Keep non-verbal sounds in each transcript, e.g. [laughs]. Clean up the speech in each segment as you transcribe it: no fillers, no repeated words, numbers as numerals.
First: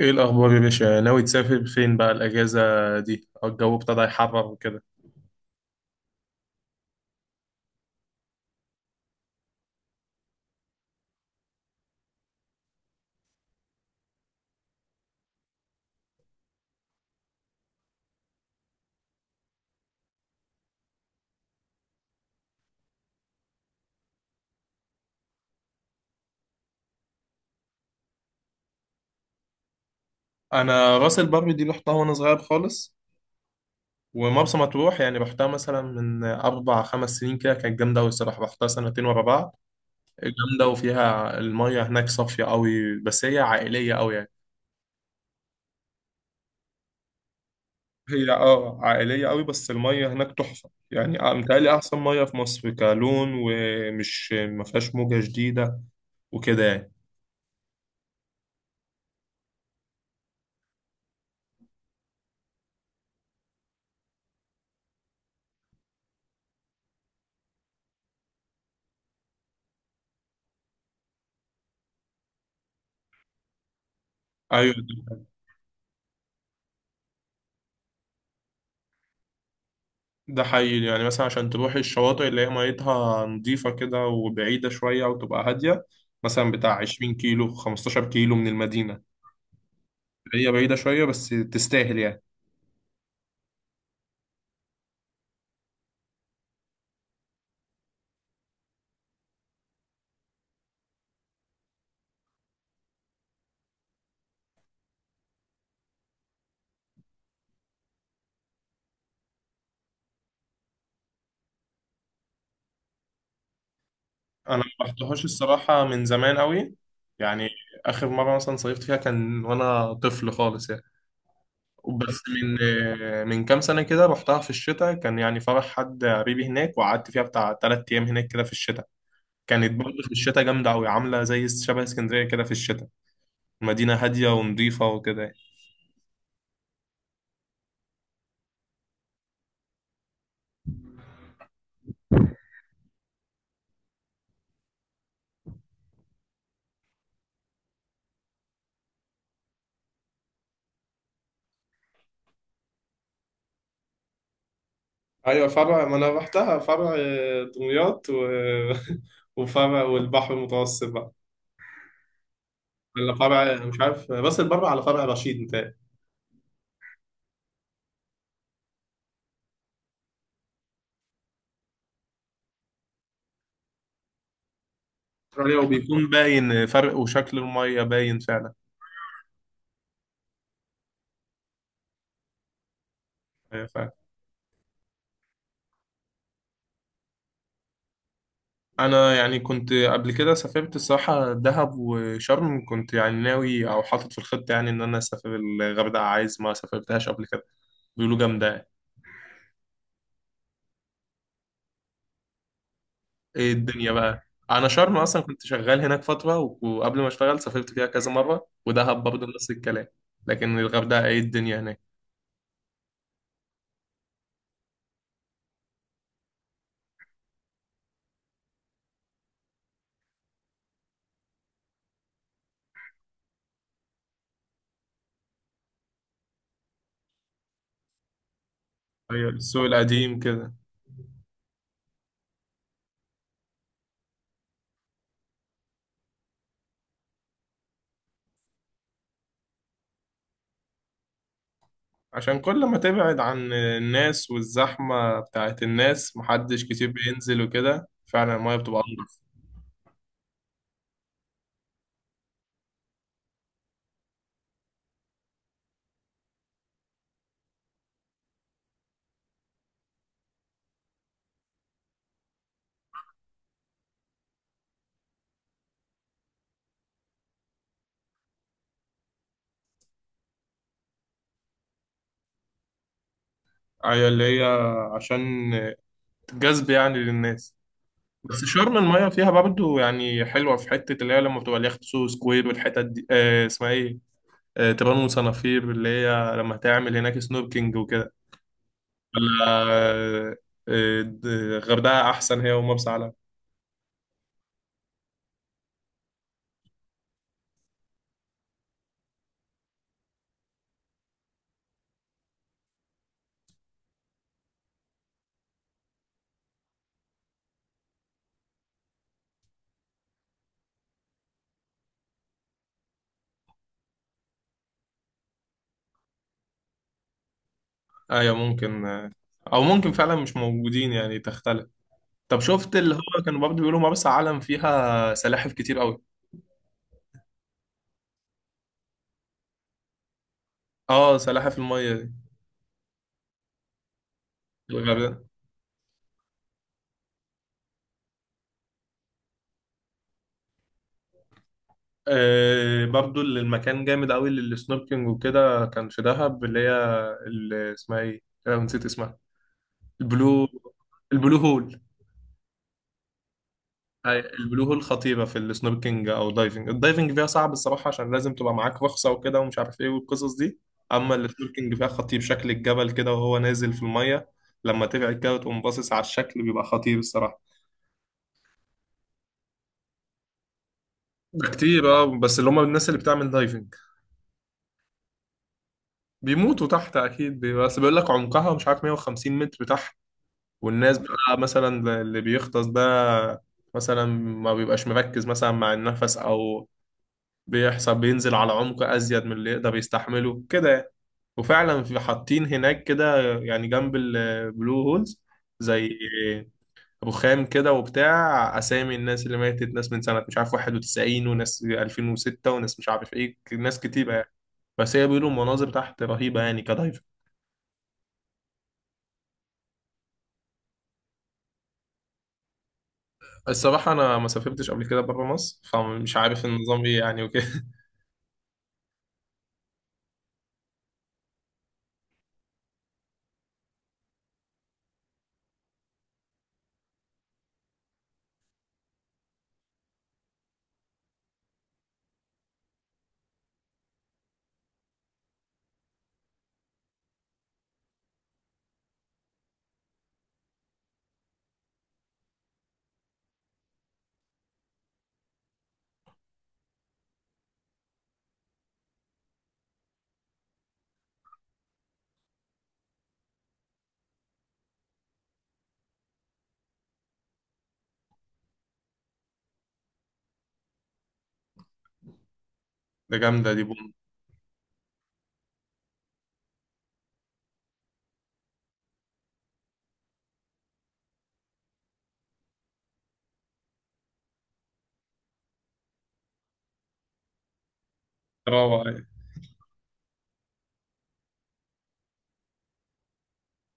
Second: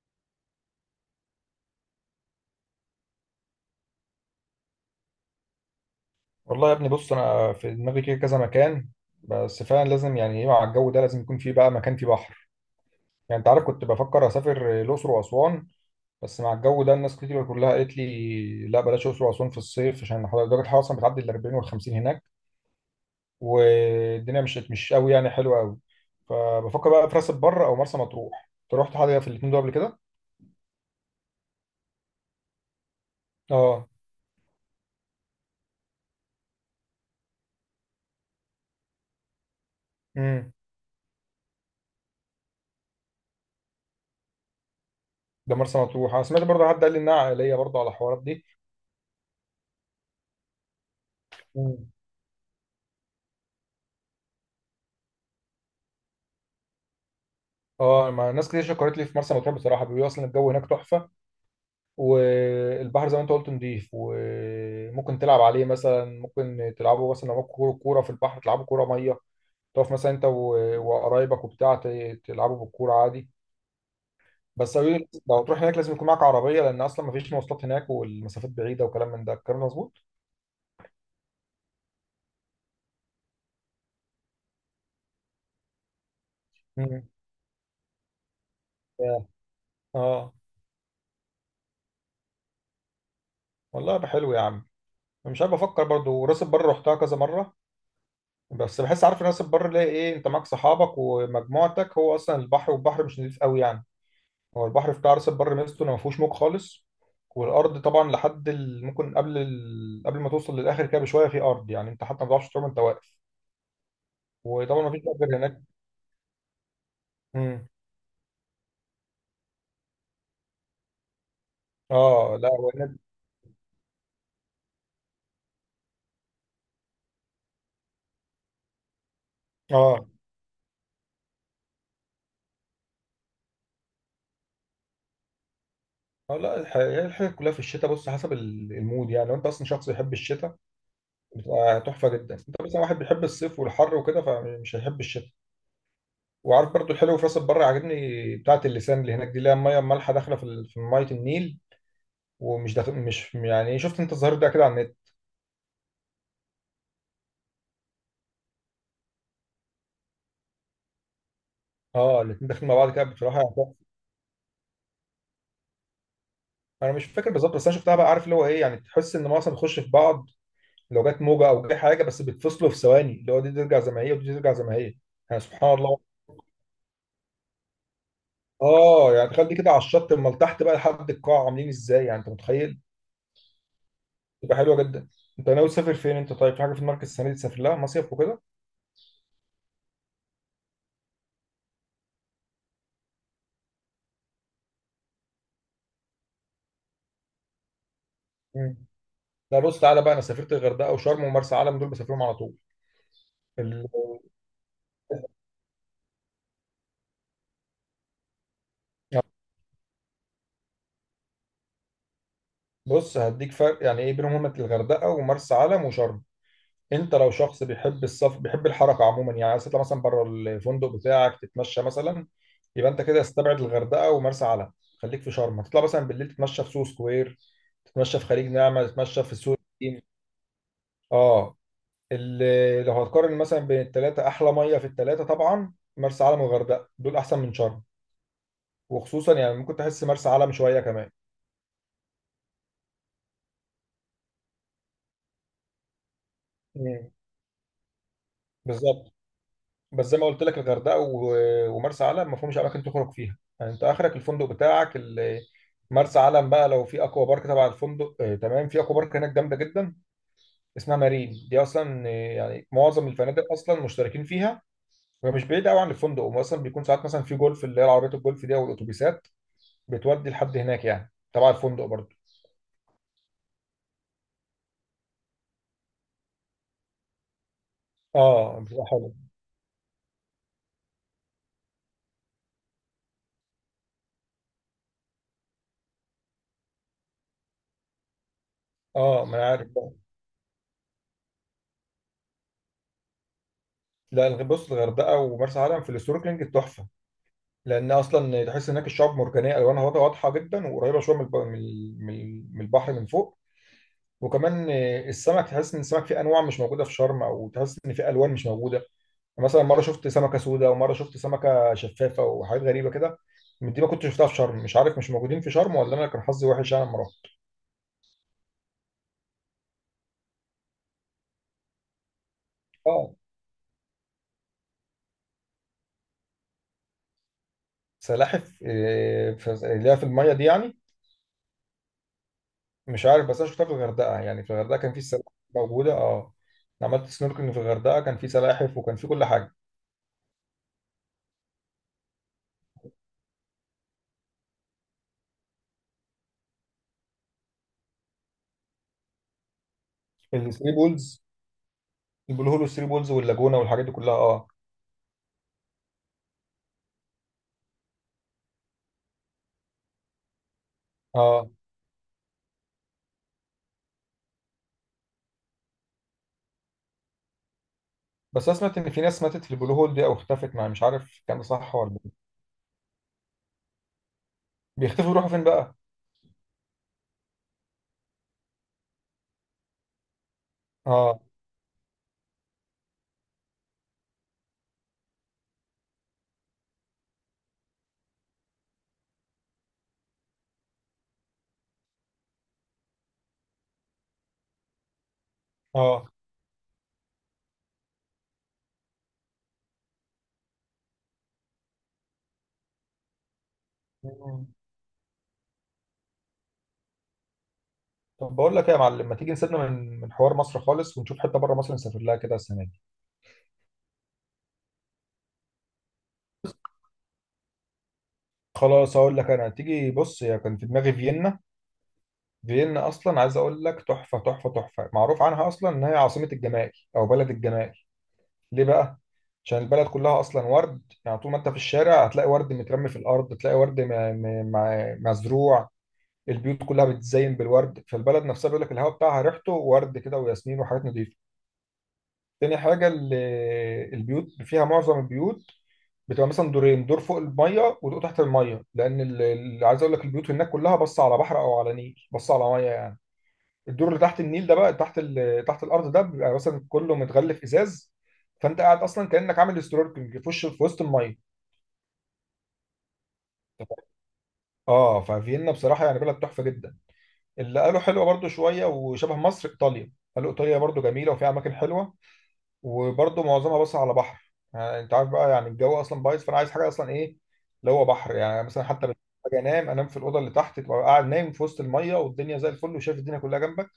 ايه الاخبار يا باشا؟ ناوي تسافر فين بقى الاجازه دي، أو الجو ابتدى يحرر وكده؟ والله يا ابني، بص انا في دماغي كده كذا مكان. بس فعلا لازم يعني ايه، مع الجو ده لازم يكون فيه بقى مكان فيه بحر. يعني انت عارف، كنت بفكر اسافر الاقصر واسوان. بس مع الجو ده الناس كتير كلها قالت لي لا بلاش الاقصر واسوان في الصيف عشان درجه الحراره اصلا بتعدي ال 40 وال 50 هناك. والدنيا مش قوي يعني حلوه قوي. فبفكر بقى في راس البر او مرسى مطروح، انت رحت حاجه في الاثنين دول قبل كده؟ انا راس البر دي رحتها وانا صغير خالص. اه. ومرسى مطروح يعني رحتها مثلا من اربع خمس سنين كده، كانت جامده قوي الصراحه، رحتها سنتين ورا بعض. امم. جامده، وفيها الميه هناك صافيه قوي، بس هي عائليه قوي يعني. ده مرسى مطروح انا سمعت برضه حد قال لي انها عائليه برضه على الحوارات هي دي. اه عائليه قوي، بس الميه هناك تحفه يعني، متهيألي مم. احسن ميه في مصر كلون، ومش ما فيهاش موجه جديده وكده يعني. اه، ما ناس كتير شكرت لي في مرسى مطروح بصراحه، بيقولوا اصلا الجو هناك تحفه. والبحر زي ما انت قلت نضيف وممكن تلعب عليه، مثلا ممكن تلعبوا مثلا لو معاك كوره، كورة في البحر تلعبوا كوره ميه. تقف مثلا انت وقرايبك وبتاع تلعبوا بالكوره عادي. ايوه، بس أوي- لو هتروح هناك لازم يكون معاك عربيه لان اصلا مفيش مواصلات هناك، والمسافات بعيده وكلام من ده، الكلام ده مظبوط؟ ده حقيقي، يعني مثلا عشان تروحي الشواطئ اللي هي ميتها نظيفة كده وبعيدة شوية وتبقى هادية، مثلا بتاع مم. 20 كيلو 15 كيلو من المدينة. اه. آه. هي بعيدة شوية بس تستاهل يعني. والله يبقى حلو يا عم. مش عارف، افكر برضو راس البر رحتها كذا مره. بس بحس، عارف راس البر ليه ايه؟ انت معاك صحابك ومجموعتك، هو اصلا البحر، والبحر مش نضيف قوي يعني. هو البحر بتاع راس البر ميزته انه ما فيهوش موج خالص. والارض طبعا لحد ال... ممكن قبل، ال... قبل ما توصل للاخر كده بشويه في ارض، يعني انت حتى ما تعرفش تقوم، انت واقف. أنا وطبعا ما ما فيش رحتهاش غير هناك. الصراحة من زمان قوي يعني. امم. آخر مرة مثلا صيفت فيها كان وأنا طفل خالص يعني. بس اه لا من هو هناك. من كام سنة كده رحتها في الشتاء، كان يعني فرح حد قريبي هناك، وقعدت فيها بتاع تلات أيام هناك كده في الشتاء. كانت برضه اه. في الشتاء جامدة أوي، عاملة زي شبه اسكندرية كده في الشتاء. مدينة هادية ونظيفة وكده يعني. اه لا هي الحاجة كلها في الشتاء، بص حسب المود يعني. لو انت اصلا شخص بيحب الشتاء بتبقى تحفة جدا. انت مثلا واحد بيحب الصيف والحر وكده، فمش هيحب الشتاء. وعارف برضو الحلو في راس البر عاجبني، بتاعة اللسان اللي هناك دي، اللي هي المية المالحة داخلة في في مية النيل. ومش داخل، مش، يعني شفت انت الظاهر ده كده على النت. ايوه، فرع، ما انا رحتها فرع دمياط [laughs] وفرع والبحر المتوسط بقى. اه، الاتنين داخلين مع بعض كده ولا بصراحه يعني فرع تحفة. مش عارف، راس البر على فرع رشيد متهيألي. انا مش فاكر بالظبط، بس انا شفتها بقى، عارف اللي هو ايه، يعني تحس ان معظم بيخش في بعض. لو جت موجه او جه حاجه بس، بيتفصلوا في ثواني، اللي هو دي ترجع زي ما هي ودي ترجع زي ما هي. يعني فرع، وبيكون سبحان الله. بيكون باين فرق، وشكل المية باين فعلا. اه يعني تخيل دي كده على الشط، امال تحت بقى لحد القاع عاملين ازاي، يعني انت متخيل؟ أيوة فعلا. تبقى حلوه جدا. انت ناوي تسافر فين انت؟ طيب في حاجه في دماغك السنه دي تسافر لها مصيف وكده؟ أنا يعني كنت قبل كده سافرت الصراحة دهب وشرم، كنت يعني ناوي أو حاطط في الخطة يعني إن أنا أسافر الغردقة، عايز ما سافرتهاش قبل كده. بيقولوا جامدة يعني. مم. لا بص، تعالى بقى انا سافرت الغردقه وشرم ومرسى علم، دول بسافرهم على طول. ايه ال- الدنيا بقى؟ انا شرم اصلا كنت شغال هناك فتره وقبل ما اشتغل سافرت فيها كذا مره، ودهب برضه نفس الكلام. لكن الغردقه ايه الدنيا هناك. بص، هديك فرق يعني ايه بينهم، هما الغردقه ومرسى علم وشرم. انت لو شخص بيحب السفر بيحب الحركه عموما، يعني عايز تطلع مثلا بره الفندق بتاعك تتمشى مثلا، يبقى انت كده استبعد الغردقه ومرسى علم. خليك في شرم، تطلع مثلا بالليل تتمشى في سوق سكوير، تتمشى في خليج نعمه، تتمشى ايوه، في السوق السوق القديم. القديم كده. اه. لو هتقارن مثلا بين الثلاثه، احلى ميه في الثلاثه طبعا مرسى علم والغردقه، دول احسن من شرم. وخصوصا يعني ممكن تحس مرسى علم شويه كمان. عشان كل ما تبعد عن الناس والزحمه بتاعت الناس، محدش كتير مم. بينزل وكده، فعلا المايه بتبقى بالظبط. انضف. بس زي ما قلت لك الغردقه ومرسى علم ما فيهمش اماكن تخرج فيها، يعني انت اخرك الفندق بتاعك. مرسى علم بقى لو في اكوا بارك تبع الفندق، تمام، في اكوا بارك هناك جامده جدا. اسمها مارين دي اصلا، يعني معظم الفنادق اصلا مشتركين فيها. وهي مش بعيده قوي عن الفندق، واصلا بيكون ساعات مثلا في جولف، اللي هي العربيات الجولف دي او الاتوبيسات بتودي لحد هناك يعني، تبع الفندق برضه. ايوه، اللي هي عشان جذب يعني للناس. بس اه شرم بتبقى المايه حلوه. فيها برضه يعني حلوه، في حته اللي هي لما بتبقى اليخت سو سكوير والحتت دي، اسمها ايه؟ تبان وصنافير، اللي هي لما تعمل هناك سنوركينج وكده. اه ما ولا انا عارف بقى. الغردقة أحسن، هي ومرسى علم. لا بص، الغردقه ومرسى علم في السنوركلينج تحفه. لان اصلا تحس هناك الشعاب مرجانيه الوانها واضحة جدا، وقريبه شويه من من البحر من فوق. وكمان السمك تحس ان السمك فيه انواع مش موجوده في شرم، او تحس ان فيه الوان مش موجوده. يعني مثلا مره شفت سمكه سوداء، ومره شفت سمكه شفافه، وحاجات غريبه كده من دي ما كنتش شفتها في شرم. مش عارف، مش موجودين في شرم ولا انا كان حظي وحش انا لما رحت. أيوة ممكن، أو ممكن فعلا مش موجودين يعني تختلف. طب شفت، اللي اه. هو كانوا برضه بيقولوا مرسى علم فيها سلاحف كتير أوي؟ سلاحف، اللي هي في الميه دي يعني. اه، سلاحف المية دي. مش عارف، بس انا شفتها في الغردقه، يعني في الغردقه كان في الغردقة. سلاحف موجوده اه. أنا عملت سنوركلينج في الغردقه، كان في سلاحف وكان في كل حاجه. آه، برضه اللي المكان جامد أوي للسنوركينج وكده، كان في دهب اللي هي. اللي اسمها ايه؟ أنا نسيت اسمها. البلو الثري بولز. البلو هول. البلو هول والثري بولز واللاجونة والحاجات دي أي- كلها اه. البلو هول خطيرة في السنوركينج أو الدايفنج. الدايفنج فيها صعب الصراحة، عشان لازم تبقى معاك رخصة وكده ومش عارف إيه والقصص دي. أما اه السنوركينج فيها خطير، شكل الجبل كده وهو نازل في المية. لما تبعد كده وتقوم باصص على الشكل، بيبقى خطير الصراحة. بس انا سمعت ان في ناس ماتت في البلو هول دي او اختفت، مع مش عارف كان ده ده صح كتير ولا اه، لا. بس اللي هم الناس اللي بتعمل دايفنج. بيختفوا يروحوا فين بقى؟ بيموتوا تحت اكيد بس بيقول لك عمقها مش عارف 150 متر تحت. والناس اه. بقى مثلا اللي بيغطس ده، مثلا ما بيبقاش مركز مثلا مع النفس، او بيحصل بينزل على عمق أزيد من اللي يقدر يستحمله كده يعني. وفعلا في حاطين هناك كده يعني جنب البلو هولز، زي اه. رخام كده وبتاع أسامي الناس اللي ماتت، ناس من سنة مش عارف 91، وناس 2006، وناس مش عارف إيه، ناس كتيرة يعني. مم. بس هي بيقولوا المناظر تحت رهيبة يعني كدايفنج. طب بقول لك ايه يا معلم، ما تيجي نسيبنا من حوار مصر خالص ونشوف حته بره مصر نسافر لها كده السنه دي؟ الصراحة أنا ما سافرتش قبل كده بره مصر، فمش عارف النظام إيه يعني وكده. خلاص هقول لك، انا تيجي بص، هي كان في دماغي فيينا. فيينا اصلا عايز اقول لك تحفه تحفه تحفه، معروف عنها اصلا ان هي عاصمه الجمال او بلد الجمال. ليه بقى؟ عشان البلد كلها اصلا ورد، يعني طول ما انت في الشارع هتلاقي ورد مترمي في الارض، تلاقي ورد مزروع. البيوت كلها بتزين بالورد، فالبلد نفسها بيقول لك الهواء بتاعها ريحته ورد كده وياسمين وحاجات نظيفه. تاني حاجه، البيوت فيها، معظم البيوت بتبقى مثلا دورين، دور فوق الميه ودور تحت الميه. لان عايز اقول لك البيوت هناك كلها بص على بحر او على نيل، بص على ميه يعني. الدور اللي تحت النيل ده بقى، تحت ال... تحت الارض ده بيبقى مثلا كله متغلف ازاز. فانت قاعد اصلا كانك عامل سنوركلينج في وش، في وسط الميه. [laughs] ده جامدة، دي بوم. اه ففيينا بصراحه يعني بلد تحفه جدا. اللي قالوا حلوه برضو شويه وشبه مصر ايطاليا، قالوا ايطاليا برضو جميله وفيها اماكن حلوه. وبرضو معظمها بس على بحر، يعني انت عارف بقى، يعني الجو اصلا بايظ، فانا عايز حاجه اصلا ايه، اللي هو بحر يعني. مثلا روعة حتى لما يعني. اجي انام، انام في الاوضه اللي تحت، تبقى قاعد نايم في وسط الميه والدنيا زي الفل، وشايف الدنيا كلها جنبك.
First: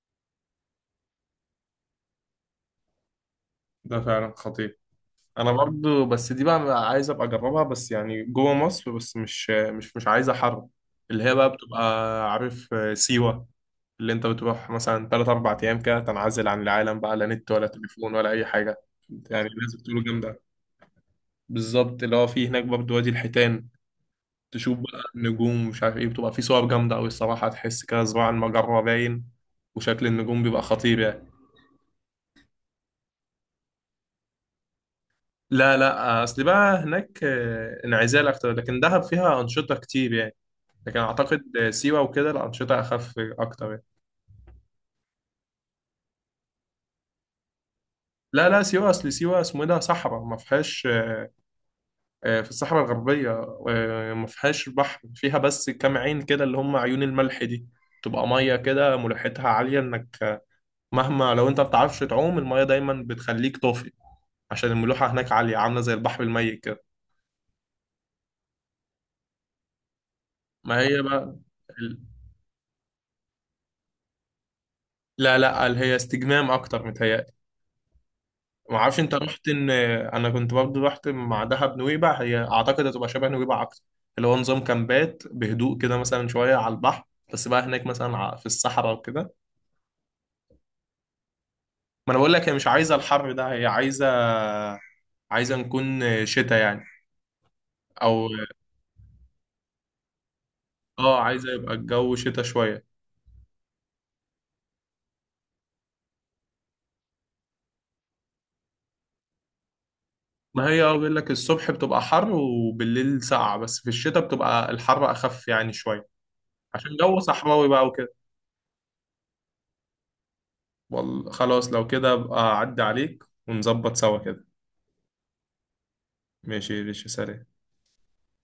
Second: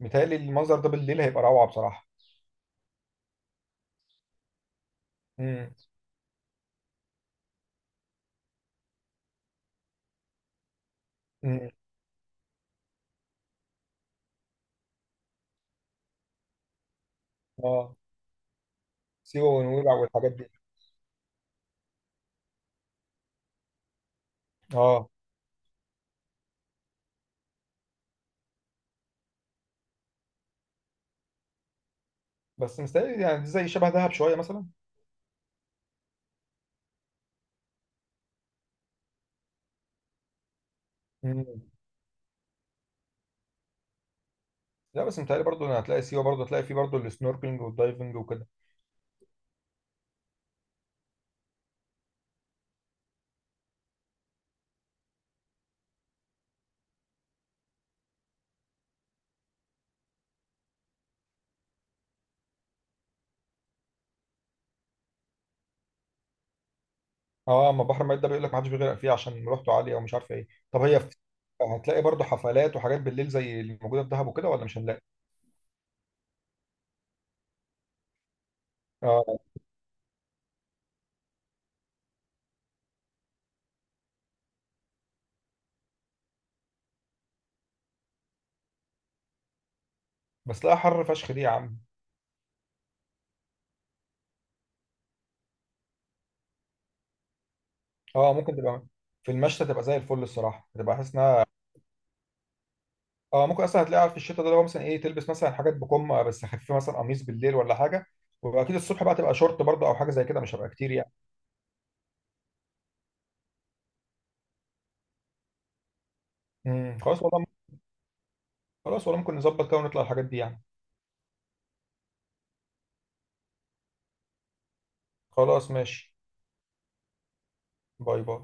متهيألي المنظر ده بالليل هيبقى روعه بصراحه. ده فعلا خطير. انا برضو، بس دي بقى عايز ابقى اجربها، بس يعني جوه مصر، بس مش عايز حر. اللي هي بقى امم. بتبقى، عارف سيوة. اللي انت بتروح مثلا 3 4 ايام كده، تنعزل عن العالم بقى، لا نت ولا اه تليفون ولا اي حاجة، يعني سيوه الناس ونويبع بتقولوا والحاجات جامدة. دي. بالظبط، اللي هو في هناك برضو وادي الحيتان، تشوف بقى اه النجوم مش عارف ايه، بتبقى في صور جامدة قوي الصراحة، تحس كده صباع المجرة باين، وشكل النجوم بيبقى خطير يعني. بس مستاهل يعني، دي زي شبه دهب شويه مثلا. لا، لا، اصل بقى هناك انعزال اكتر، لكن دهب فيها انشطة كتير يعني. لكن اعتقد مم. سيوه وكده الانشطه اخف اكتر يعني. لا بس متهيألي برضه إن هتلاقي سيوه، برضه هتلاقي فيه برضه السنوركلينج والدايفنج وكده. لا، لا، سيوه اصل سيوه اسمه إيه، ده صحراء ما فيهاش. في الصحراء الغربيه. ما فيهاش بحر، فيها بس كام عين كده اللي هم عيون الملح دي. تبقى ميه كده ملوحتها عاليه، انك، مهما لو انت ما بتعرفش تعوم الميه دايما بتخليك طافي. عشان الملوحه هناك عاليه، عامله زي البحر الميت كده. اه، اما بحر ميت ده بيقول لك ما حدش بيغرق فيه عشان مروحته عاليه او مش عارف ايه. ما طب هي هي في، بقى. ال- هتلاقي برضه حفلات وحاجات بالليل زي اللي موجوده في دهب وكده، ولا مش هنلاقي؟ لا، لا، هي استجمام اكتر متهيألي. ما اعرفش انت اه. رحت، ان انا كنت برضه رحت مع دهب نويبع، هي اعتقد هتبقى شبه نويبع اكتر. اللي هو نظام كامبات بهدوء كده، مثلا شويه على البحر. بس بقى هناك مثلا في الصحراء وكده. بس لا حر فشخ دي يا عم. ما انا بقول لك، هي مش عايزه الحر ده، هي عايزه، عايزه نكون شتاء يعني. او. اه ممكن تبقى، في المشتى تبقى زي الفل الصراحه، تبقى حاسس اه، انها، عايزه يبقى الجو شتاء شويه. اه ممكن اصلا هتلاقيها في الشتاء ده، اللي هو مثلا ايه، تلبس مثلا حاجات بكم بس خفيفه، مثلا قميص بالليل ولا حاجه. واكيد الصبح بقى تبقى شورت برضه او حاجه زي كده، مش ما هبقى هي كتير اه يعني. بيقول لك، الصبح بتبقى حر وبالليل ساقعه، بس في الشتاء بتبقى الحر اخف يعني شويه. عشان جو خلاص والله. صحراوي بقى وكده. خلاص والله ممكن نظبط كده ونطلع الحاجات دي يعني. خلاص، لو كده ابقى اعدي عليك ونظبط سوا كده. خلاص ماشي. ماشي، ماشي، سلام. باي باي.